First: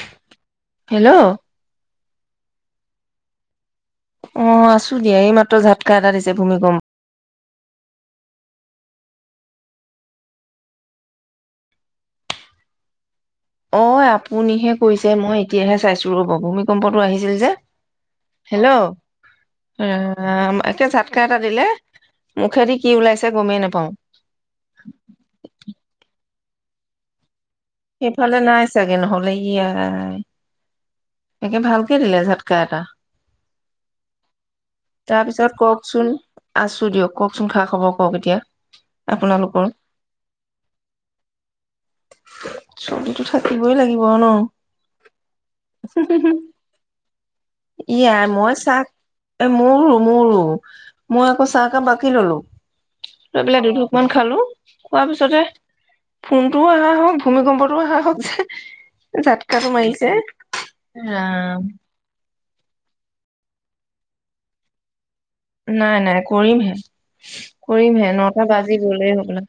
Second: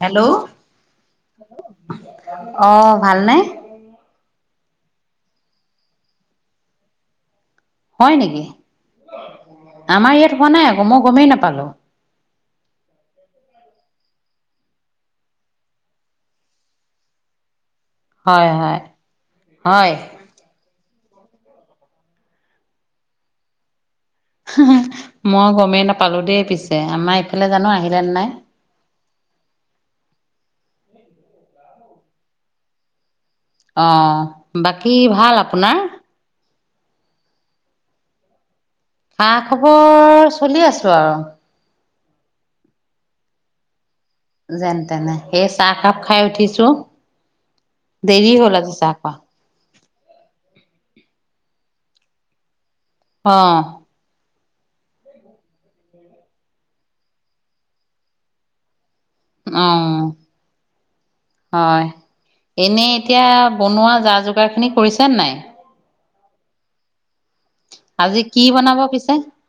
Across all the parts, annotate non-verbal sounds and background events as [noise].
Hello hello আহ ভাল নে। অ আছো দিয়া এই মাত্ৰ ঝাতকা এটা দিছে ভূমিকম্প। হয় নেকি আমাৰ ইয়াত হোৱা নাই আকৌ মই গমেই নাপালো। অ আপুনিহে কৈছে মই এতিয়াহে চাইছো ৰব ভূমিকম্পটো আহিছিল যে। হয় হেল্ল হয় হয় এতিয়া ঝাতকা এটা দিলে মুখেদি কি ওলাইছে গমেই নাপাওঁ মই গমেই নাপালো দেই পিছে আমাৰ ইফালে জানো আহিলে সেইফালে নাই চাগে নহলে ইয়াই একে ভালকে দিলে ঝাটকা এটা আহ বাকী ভাল তাৰপিছত আপোনাৰ কওকচোন আছো দিয়ক কওকচোন খা খবৰ কওক এতিয়া খা আপোনালোকৰ খবৰ চলি আছো আৰু ছবিটো থাকিবই লাগিব ন যেনে তেনে হে চা একাপ খাই উঠিছোঁ ইয়াই মই চাক এ মোৰ ৰু মোৰ ৰু মই আকৌ চাহকাহ বাকি ললো অ ৰৈ পেলাই দুটোক মান খালো কোৱাৰ পিছতে ফোনটো ও অহা হল ভূমিকম্পটোও অহা হওক যে অ জাতকাটো মাৰিছে ৰাম হয় এনেই এতিয়া বনোৱা যা যোগাৰ খিনি কৰিছে নে নাই নাই নাই কৰিমহে কৰিমহে আজি কি নটা বনাব বাজি গলেই পিছে হ'ল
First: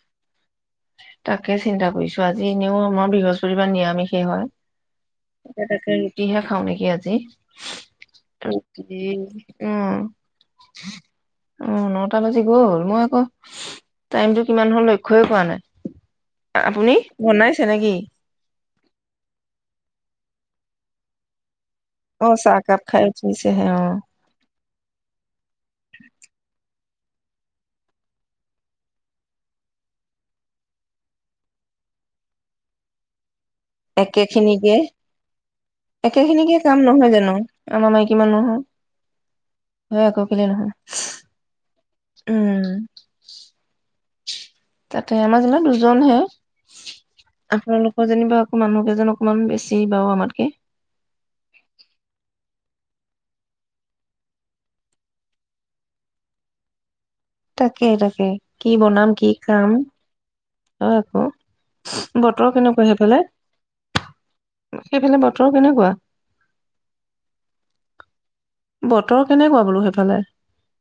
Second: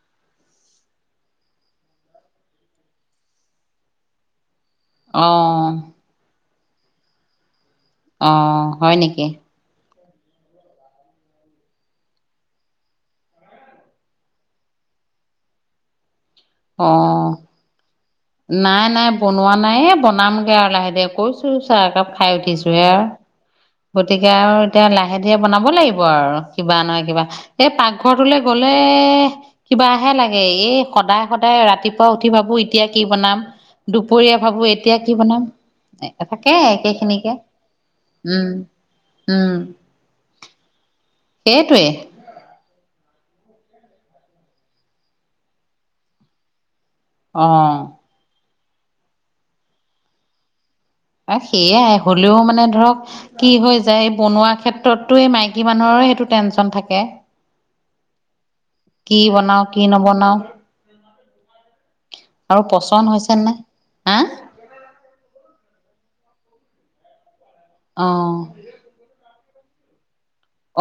তাকে চিন্তা কৰিছো আজি যেনেও আমাৰ বৃহস্পতিবাৰ নিৰামিষেই হয় এয়া অ তাকে ৰুটিহে খাওঁ নেকি কি আজি অ হয় নেকি উম অ নটা বাজি গ'ল মই আকৌ টাইমতটো কিমান হল লক্ষ্যই কৰা নাই আপুনি বনাইছে নেকি নাই-নাই বনোৱা নাই বনামগে আৰু লাহে-লাহে কৈছো, চাহ একাপ অ খাই চাহকাপ উঠিছোহে খাই আৰু উঠিছেহে অ গতিকে আৰু এতিয়া লাহে ধীৰে বনাব লাগিব আৰু কিবা নহয় কিবা এই পাকঘৰটোলৈ গলে কিবাহে লাগে এই সদায়-সদায় ৰাতিপুৱা উঠি ভাবো এতিয়া কি বনাম। একে দুপৰীয়া ভাবো খিনিকে এতিয়া কি বনাম একে থাকে খিনিকে কাম জানো একেইখিনিকে। আমাৰ মাইকী নহয় হয় আকৌ কেলে নহয়। সেইটোৱে। উম তাতে আমাৰ যেনিবা দুজনহে। অ আপোনলোকৰ যেনিবা মানুহকেইজন অকমান বেছি বাৰু আমাতকে, অ' সেয়াই হলেও মানে ধৰক কি হৈ যায়, এই বনোৱা ক্ষেত্ৰততো এই মাইকী মানুহৰে সেইটো টেনচন থাকে। তাকে-তাকে কি বনাম কি বনাও খাম। কি নবনাও অ' আকৌ বতৰ আৰু কেনেকুৱা পচন্দ সেইফালে হৈছে নাই হা সেইফালে বতৰ কেনে? কেনে কুৱোৱা? অ বতৰ কেনেকুৱা? বোলো সেইফালে?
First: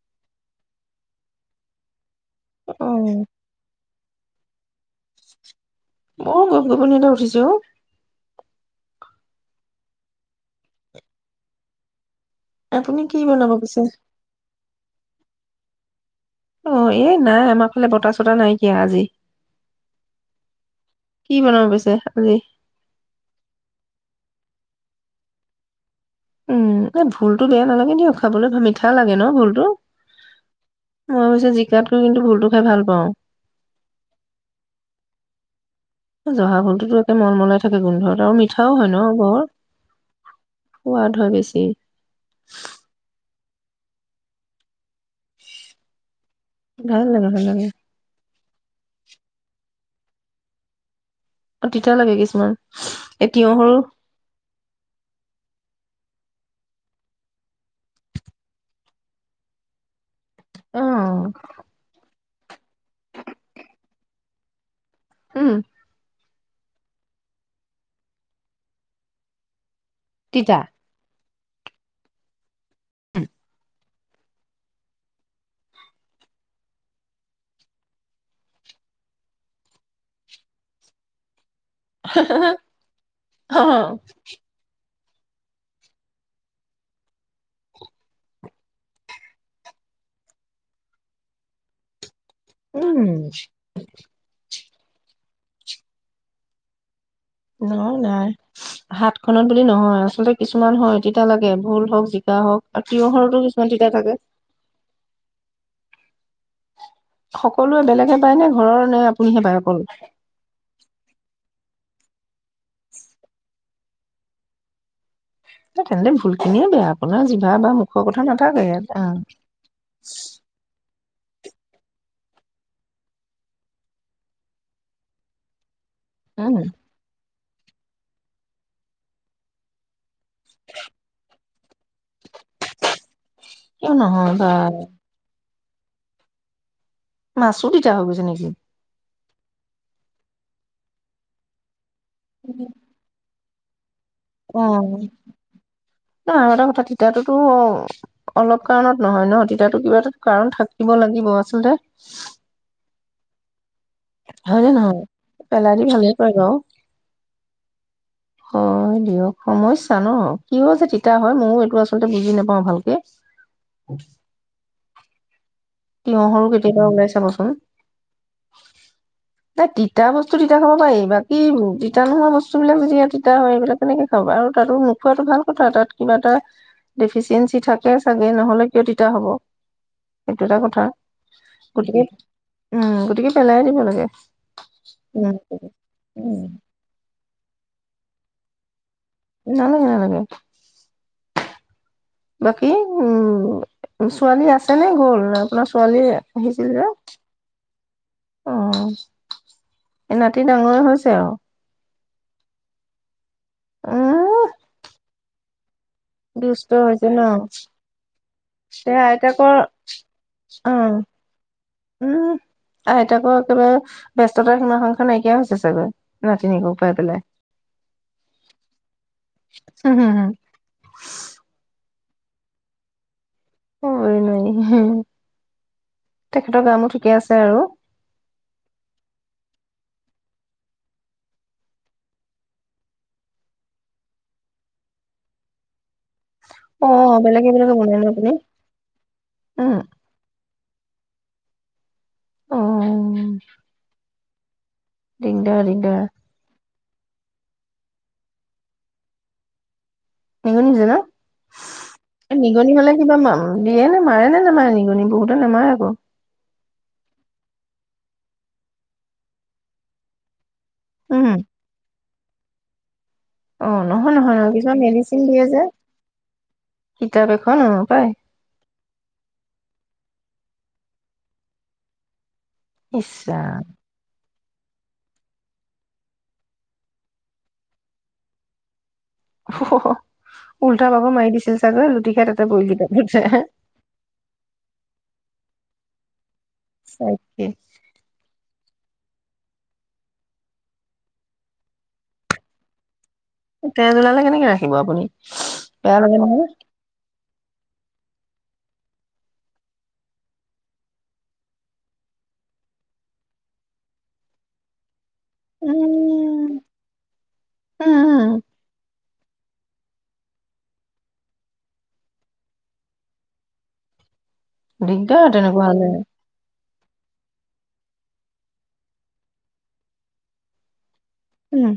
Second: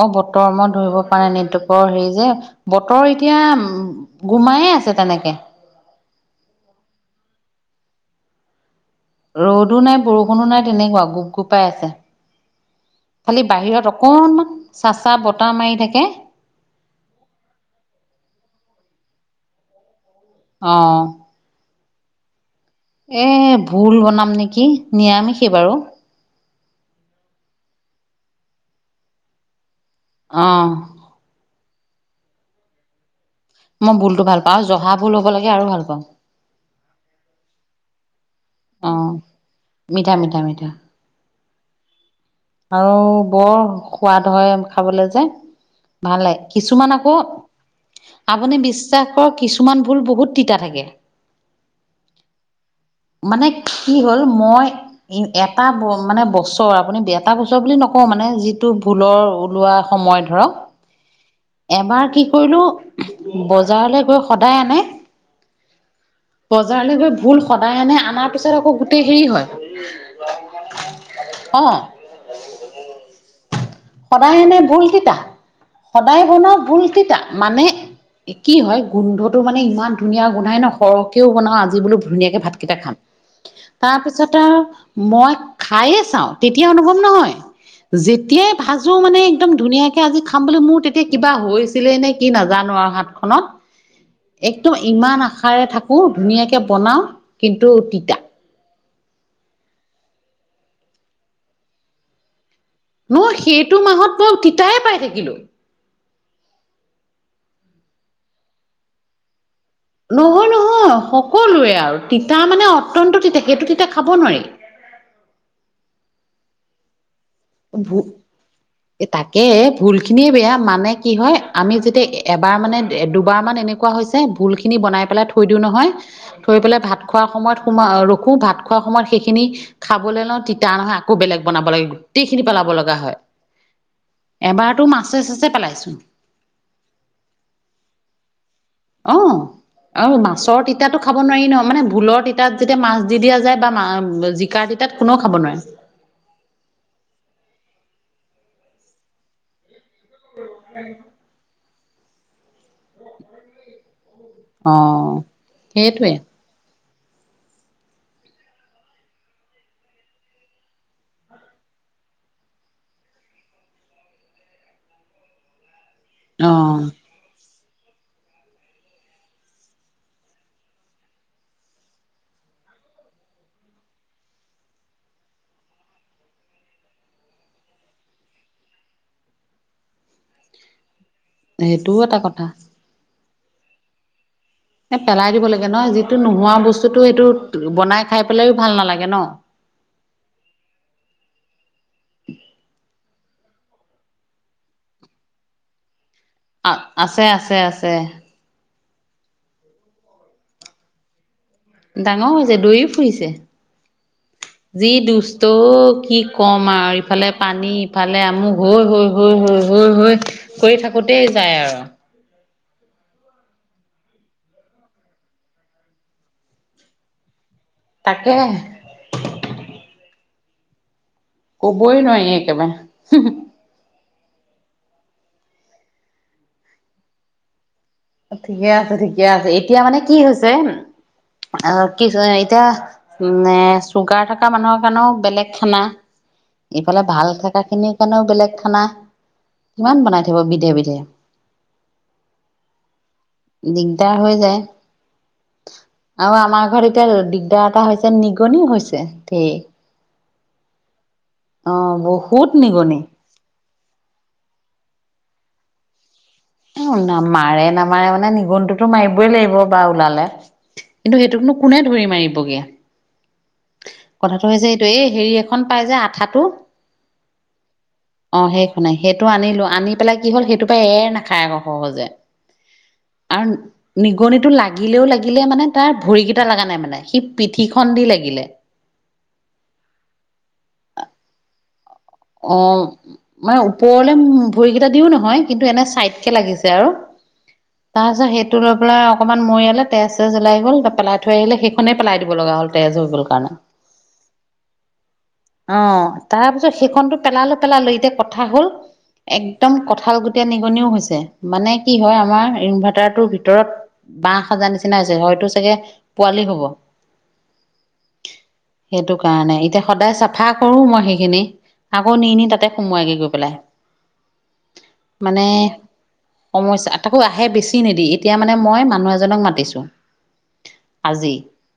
অ' বতৰ মই ধৰিব পৰা নাই নেটৱৰ্কৰ হেৰি যে। অ বতৰ এতিয়া উম, গোমাইে আছে। তেনেকে, মই গোপ-গোপনি এটা উঠিছে ও। ৰ'দো নাই বৰষুণো নাই তেনেকুৱা গোপ-গোপাই আছে। আপুনি কি খালি বনাব পিছে বাহিৰত অকনমান চেঁচা বতাহ হ মাৰি থাকে। অ' এ নাই আমাৰ ফালে বতাহ চতাহ নাইকিয়া আজি। অ কি বনাব পিছে? আজি? এ ভুল বনাম নেকি নিয়ামিষি বাৰু। উম, এ ভুলতো বেয়া নালাগে দিয় খাবলৈ মিঠা লাগে ন ভুলতো। অ' অৱশ্যে জিকাটোত কৈ কিন্তু ভুলটো খাই ভাল পাওঁ। মই ভুলতো ভাল পাওঁ আৰু জহা ভুল হ'ব লাগে আৰু ভাল পাওঁ জহা ভুলটো মলমলাই থাক গোধ আৰু। পিঠাও অ হয় ন ঘৰ মিঠা মিঠা মিঠা সোৱাদ হয় বেছি। উ [unintelligible] আৰু বৰ সোৱাদ হয় খাবলৈ যে ভাল লাগে কিছুমান ভাল আকৌ লাগে ভাল লাগে আপুনি বিশ্বাস কৰক কিছুমান ভুল বহুত তিতা থাকে অ তিতা লাগে কিছুমান এই মানে তিয়হৰো কি হ'ল মই এটা বস্ত মানে বছৰ আপুনি বেয়া তাৰ পাছৰ বুলি নকওঁ মানে যিটো ভুলৰ ওলোৱা সময়ত অ ধৰ এবাৰ কি কৰিলো বজাৰলৈ গৈ সদায় আনে উম বজাৰলৈ গৈ ভুল সদায় আনে আনাৰ পিছত আকৌ গোটেই হেৰি হয় তিতা অ [unintelligible] [unintelligible] সদায় এনে ভুল তিতা' সদায় বনাও ভুল তিতা মানে কি হয় গোন্ধটো মানে ইমান ধুনীয়া গোন্ধাই ন সৰহকেও বনাওঁ আজ জি বোলো ধুনীয়াকে ভাতকেইটা খাম অ তাপিছতে আও মই খাইয়ে চাওঁ তে তেতিয়া অনুভৱ নহয় যেতিয়াই ভাজো মানে একদম ধুনীয়াকে আজি খাম বুলি মোৰ তেতিয়া কিবা হৈছিলে নে কি নাজানো আও উম হাতখনত এক ত ইমান আশাৰে থাকো ধুনীয়াকে বনাও। কিন্তু নহয় তিতা নাই হাতখনত বুলি নহয় আচলতে কিছুমান হয়, তেতিয়া লাগে ভুল হওক জিকা হওক। আৰু মই তিয়হৰতো কিছুমান সেইটো তিতা মাহত থাকে। মই তিতাই পাই থাকিলো। সকলোৱে বেলেগে পায় নে ঘৰৰ নে আপুনিহে পায় অকল নহয় নহয় সকলোৱে আও তিতা মানে অত্যন্ত তিতা সেইটো তিতা খাব নোৱাৰি। তেন্তে ভুলখিনিয়ে বেয়া আপোনাৰ জিভা বা ভু মুখৰ কথা নাথাকে ইয়াত, তাকে ভুল আহ খিনিয়ে বেয়া মানে কি হয় আমি যেতিয়া এবাৰ মানে দুবাৰমান এনেকুৱা হৈছে ভুলখিনি বনাই পেলাই থৈ দিওঁ নহয়। উম থৈ পেলাই ভাত খোৱাৰ সময়ত ৰখো ভাত খোৱা সময়ত সেইখিনি খাবলৈ লওঁ তিতা নহয় আকৌ বেলেগ বনাব লাগে। গোটেইখিনি পেলাব লগা হয়, কিয় নহয় বা এবাৰতো মাছে চাছে পেলাই। ছো মাছো তিতা হৈ গৈছে নেকি? অ আৰু মাছৰ তিতা টো খাব নোৱাৰি ন মানে ভুলৰ তিতাত যেতিয়া মাছ দি দিয়া যায়। বা মা অ আৰু এটা কথা তিতাটোত অলপ কাৰণত নহয় নহ তিতাটো কিবাত কাৰণ থাকিব লাগিব আচলতে [unintelligible] হয়নে অ নহয় পেলাই দি সেইটোৱে ভালেই কয় বাও হয় দিয়ক সমম্যা ন কিয় যে তিতা হয় মইও এইটো আচলতে বুজি নাপাও ভালকে তিঁয়হৰো অ কেতিয়াবা ওলাই চাবচোন এ তিতা বস্তু তিতা খাব পাৰি বাকি তিতা নোহোৱা বস্তুবিলাক যদি তিতা হয় এইবিলাক কেনে কৈ খাব আৰু কথা তাত কিবা এটা ডেফিচিয়েঞ্চি থাকে চাগে নহ'লে কিয় তিতা হ'ব। এইটো এটা কথা। সেইটোও গতিকে এটা কথা উম গতিকে পেলাই দিব লাগে এ পেলাই উম দিব লাগে ন যিটো উম নোহোৱা বস্তুতটো সেইটো বনাই খাই পেলাইও ভাল নালাগে ন নালাগে‌ নালাগে বাকী উম ছোৱালী আছে নে গ'ল আপোনাৰ ছোৱালীয়ে আ আছে আছে আছে অ এ নাতি ডাঙৰে হৈছে আৰু ডাঙৰ হৈছে দৈ ফুৰিছে উম যি দুষ্ট তো কি ক'ম দুষ্ট আৰু হৈছে ন ইফালে পানী ইফালে আমুক হৈ তে হৈ হৈ আইতাকৰ হৈ হৈ হৈ অ কৰি থাকোতেই যায় আৰু উম আইতাকৰ একিবা ব্যস্ততাৰ সীমা সংখ্যা নাইকিয়া হৈছে চাগৈ নাতিনিয়েক পাই পেলাই তাকে হে হুম হুম হুম হে একেবাৰে সু ওম সম তেখেতৰ গা মূৰ ঠিকে আছে আৰু ঠিকে আছে ঠিকে আছে এতিয়া মানে কি হৈছে কি এতিয়া উ চুগাৰ থকা মানুহৰ কাৰণেও বেলেগ খানা অ এইফালে ভাল বেলেগে থকা বেলেগে বনাই খিনিৰ ন কাৰণেও আপুনি বেলেগ খানা উম কিমান বনাই থব বিধে বিধি ক অ দিগদাৰ হৈ যে দিগদাৰ‌ দিগদাৰ এতিয়া দিগদাৰ এটা হৈছে নিগনিও হৈছে তে নিগনি হৈ চে ন এই নিগনি হলে কিবা দিয়ে নে মাৰে নে নেমাৰে নিগনি বহুতে নেমাই আকৌ ন মাৰে নামাৰে মানে নিগুনীটোতো মাৰিবই লাগিব বা ওলালে কিন্তু উম সেইটোকনো কোনে ধৰি মাৰিব বগে অ নহয় নহয় নহয় কিছুমান মেডিচিন হেৰি দিয়ে এখন যে পাই আঠাটো কিতাপ এখনপাই মানে সেইটো আনিলো আনি পেলাই কি হ'ল সেইটো পৰা এৰ নাখায় আকৌ সহজে ইছৰাম ঘগনিটো লাগিলেও লাগিলে মানে তাৰ ভৰিকেইটা লগা নাই মানে সি পিঠিখন দি লাগিলে উল্টা বাবৰ মাৰি দিছিল চাগৈ খাই তাতে অ পৰিল কিতাপতে মানে ওপৰলে ভৰিকেইটা দিও নহয় কিন্তু এনে ছাইড একে লাগিছে আৰু তাকে তাৰপিছত সেই টো লৈ পেলাই অকণমান মৰিয়ালে তেজ তেজ ওলাই গল পেলাই থৈ আহিলে সেইখনেই পেলাই দিব লগা হ'ল তেজ হৈ গ'ল কাৰণে। তেজ ওলালে কেনেকে ৰাখিব আপুনি বেয়া লাগে নহয়। খন টো পেলালো পেলালো এতিয়া কথা হল একদম কঠাল গুটীয়া নিগনিও হৈছে মানে কি হয় আমাৰ ইনভাৰ্টাৰটোৰ ভিতৰত বাহ সাজাৰ নিচিনা হৈ ছে হয়তো চাগে পোৱালি উম হ'ব উম সেইটো কাৰণে এতিয়া সদায় চাফা কৰো মই সেইখিনি আকৌ নি নি তাতে সোমোৱাকে গৈ পেলাই দিগদাৰ তেনেকুৱা মানে হলে সমস্যা তাকো আহে বেছি নিদি এতিয়া মানে মই মানুহ এজনক মাতিছোঁ আজি উম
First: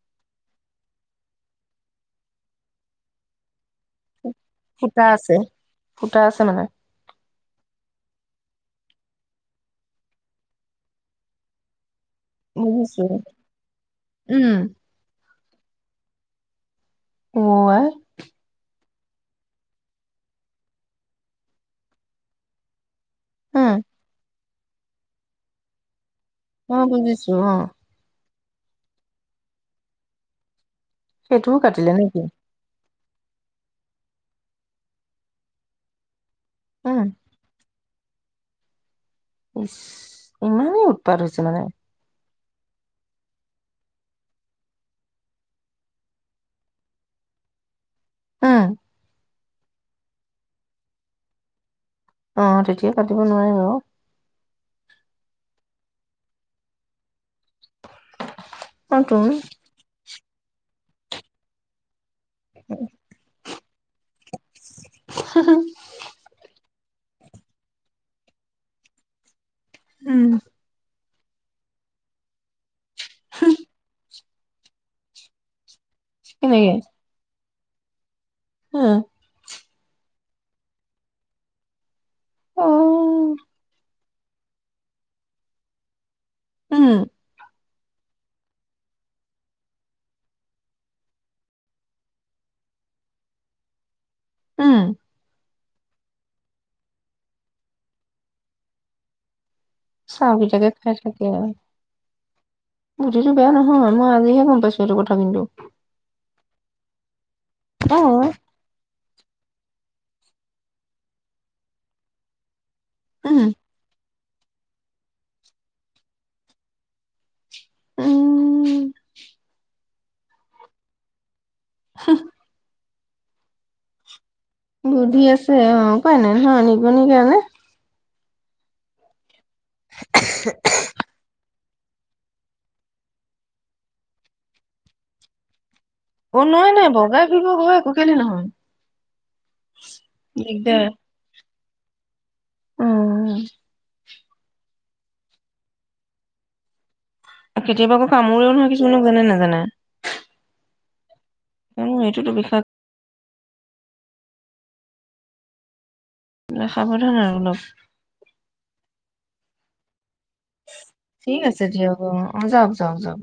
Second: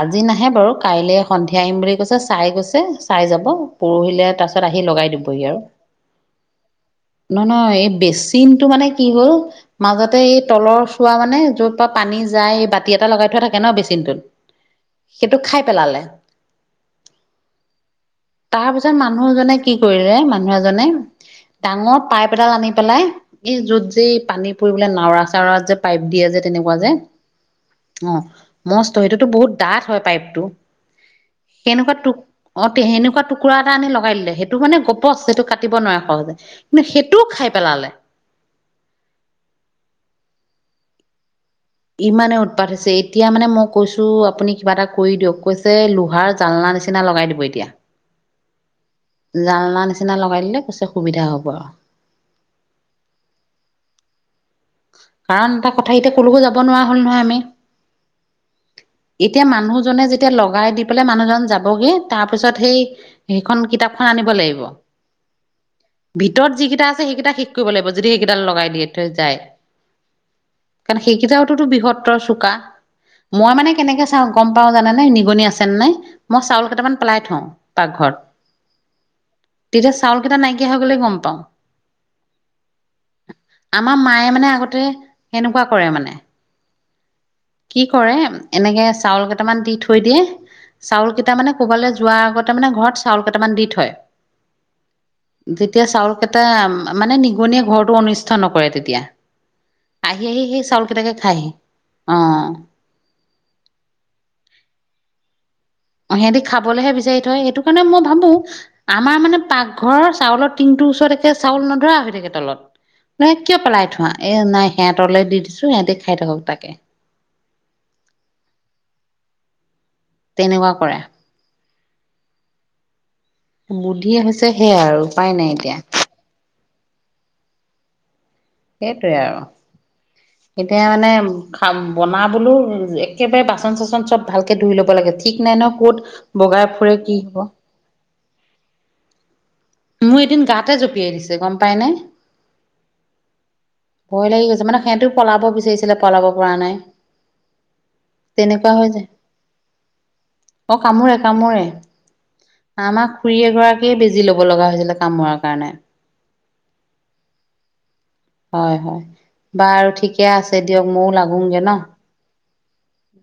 আজি নাহে বাৰু কাইলে সন্ধিয়া আহিম বুলি কৈছে চাই গৈছে চাই যাব পৰহিলে তাৰপিছত আহি ফুতা লগাই আছে দিবহি আৰু ফুতা আছে মানে নহয় নহয় এই বেচিনটো মানে কি হ'ল মাজতে এই তলৰ চোৱা মানে যৰপৰা পানী যায় বাতি বুজিছো এটা লগাই থোৱা থাকে ন উম বেচিনটোত সেইটোক খাই পেলালে অ আই তাৰ পিছত মানুহজনে কি কৰিলে মানুহ এজনে ডাঙৰ পাইপ এডাল আনি পেলাই এই উম যত যে পানী পৰিবলে নাৱৰাচাৰত যে পাইপ দিয়ে যে অ তেনেকুৱা যে বুজিছো অ অ মস্ত সেইটোতো বহুত ডাঠ হয় পাইপটো সেইটোও কাটিলে নেকি সেনেকোৱাটোক কুকুৰা এটা আনি লগাই দিলে সেইটো মানে গপচ সেইটো কাটিব নোৱাৰে সহজে কিন্তু উম সেইটোও খাই পেলালে ইচ ইমানেই উৎপাত হৈছে মানে ইমানে উৎপাত হৈছে এতিয়া মানে মই কৈছো আপুনি কিবা এটা কৰি দিয়ক কৈছে লোহাৰ জালনা নিচিনা লগাই দিব এতিয়া হম জালনা নিচিনা লগাই দিলে পিছে সুবিধা হ'ব আহ তেতিয়াই কাতিব নোৱাৰিব কাৰণ এটা কথা এতিয়া কলোকো যাব নোৱাৰা হ'ল নহয় আমি এতিয়া মানুহজনে যেতিয়া তিয়া লগাই দি পেলাই মানুহজন যাবগে তাৰ পিছত সেই সেইখন কিতাপখন আনিব লাগিব। ভিতৰত যি কেইটা আছে সেইকেইটা শেষ কৰিব লাগিব যদি সেইকেইডাল লগাই দিয়ে থৈ যায় উম কাৰণ সেইকেইতাটো টো বৃহত্তৰ চোকা মই মানে কেনেকে চাও গম পাও জানে নাই নিগনি আছেনেে নাই মই চাউল কেইটামান পেলাই থওঁ পাকঘৰত মম [unintelligible] তেতিয়া চাউল কেইটা নাইকিয়া হৈ গ'লে গম পাওঁ অহ আমাৰ মায়ে মানে আগতে সেনেকুৱা কৰে মানে উম কি কৰে এনেকে চাউল কেইটামান দি থৈ দিয়ে চাউল কেইটা মানে শুবলৈ যোৱাৰ আগতে মানে ঘৰত চাউল কেইটামান দি থয় উম যেতিয়া চাউল কেইটা মানে নিগনিয়ে ঘৰটো অনিষ্ট নকৰে তেতিয়া আহি আহি সেই চাউলকিতাকে খায় সি বুদ্ধি টো বেয়া নহয় মই আজিহে গম পাইছো এইটো কথা কিন্তু সিহঁতি খাবলেহে বিচাৰি থয় সেইটো কাৰণে অ মই ভাবো আমাৰ মানে পাকঘৰৰ চাউলৰ টিংটোৰ ওচৰতে চাউল নধৰা হৈ থাকে তলত বোলে উম কিয় পেলাই থোৱা এ নাই সিহঁতলৈ দি দিছো সিহঁতে খাই থাকক তাকে উ [inaudible] তেনেকুৱা কৰে হোম [inaudible] বুদ্ধিয়ে হৈছে সেয়াই আৰু বুদ্ধি উপায় নাই আছে এতিয়া অ উপাই নাই নহয় মণিকা নে সেইটোৱে আৰু এতিয়া মানে খা, বনাবলৈও একেবাৰে বাচন চচন চব ভালকৈ ধুই ল'ব লাগে, ঠিক নাই নয় ক'ত অ বগাই নাই নাই ফুৰে কি বগাই হব ফুৰে হয় কেলেনো নহয়। মোৰ এদিন গাতে জঁপিয়াই দিছে, গম পাই পায়নে। অ-অ-অ ভয় লাগি গৈছে মানে, সিহঁতেও পলাব বিচাৰিছিলে পলাব পৰা নাই কেতিয়াবা আকৌ কামোৰেও নহয় তেনেকুৱা হৈ যায় কিছুমানক জানে নোজানে? অ কামুৰে, এক কামোৰে, আমাক খুৰি এগৰাকীয়ে বেজি লয় য লগা হৈছিলে কাম মৰাৰ কাৰণে। লে সাৱধান আৰু অলপ। হয় হয় বা আৰু ঠিক একয়া আছে দিয়ক ময়ও ঠিক লাগোংগে আছে ন দিয়ক অ অ, যাওক যাওক যাওক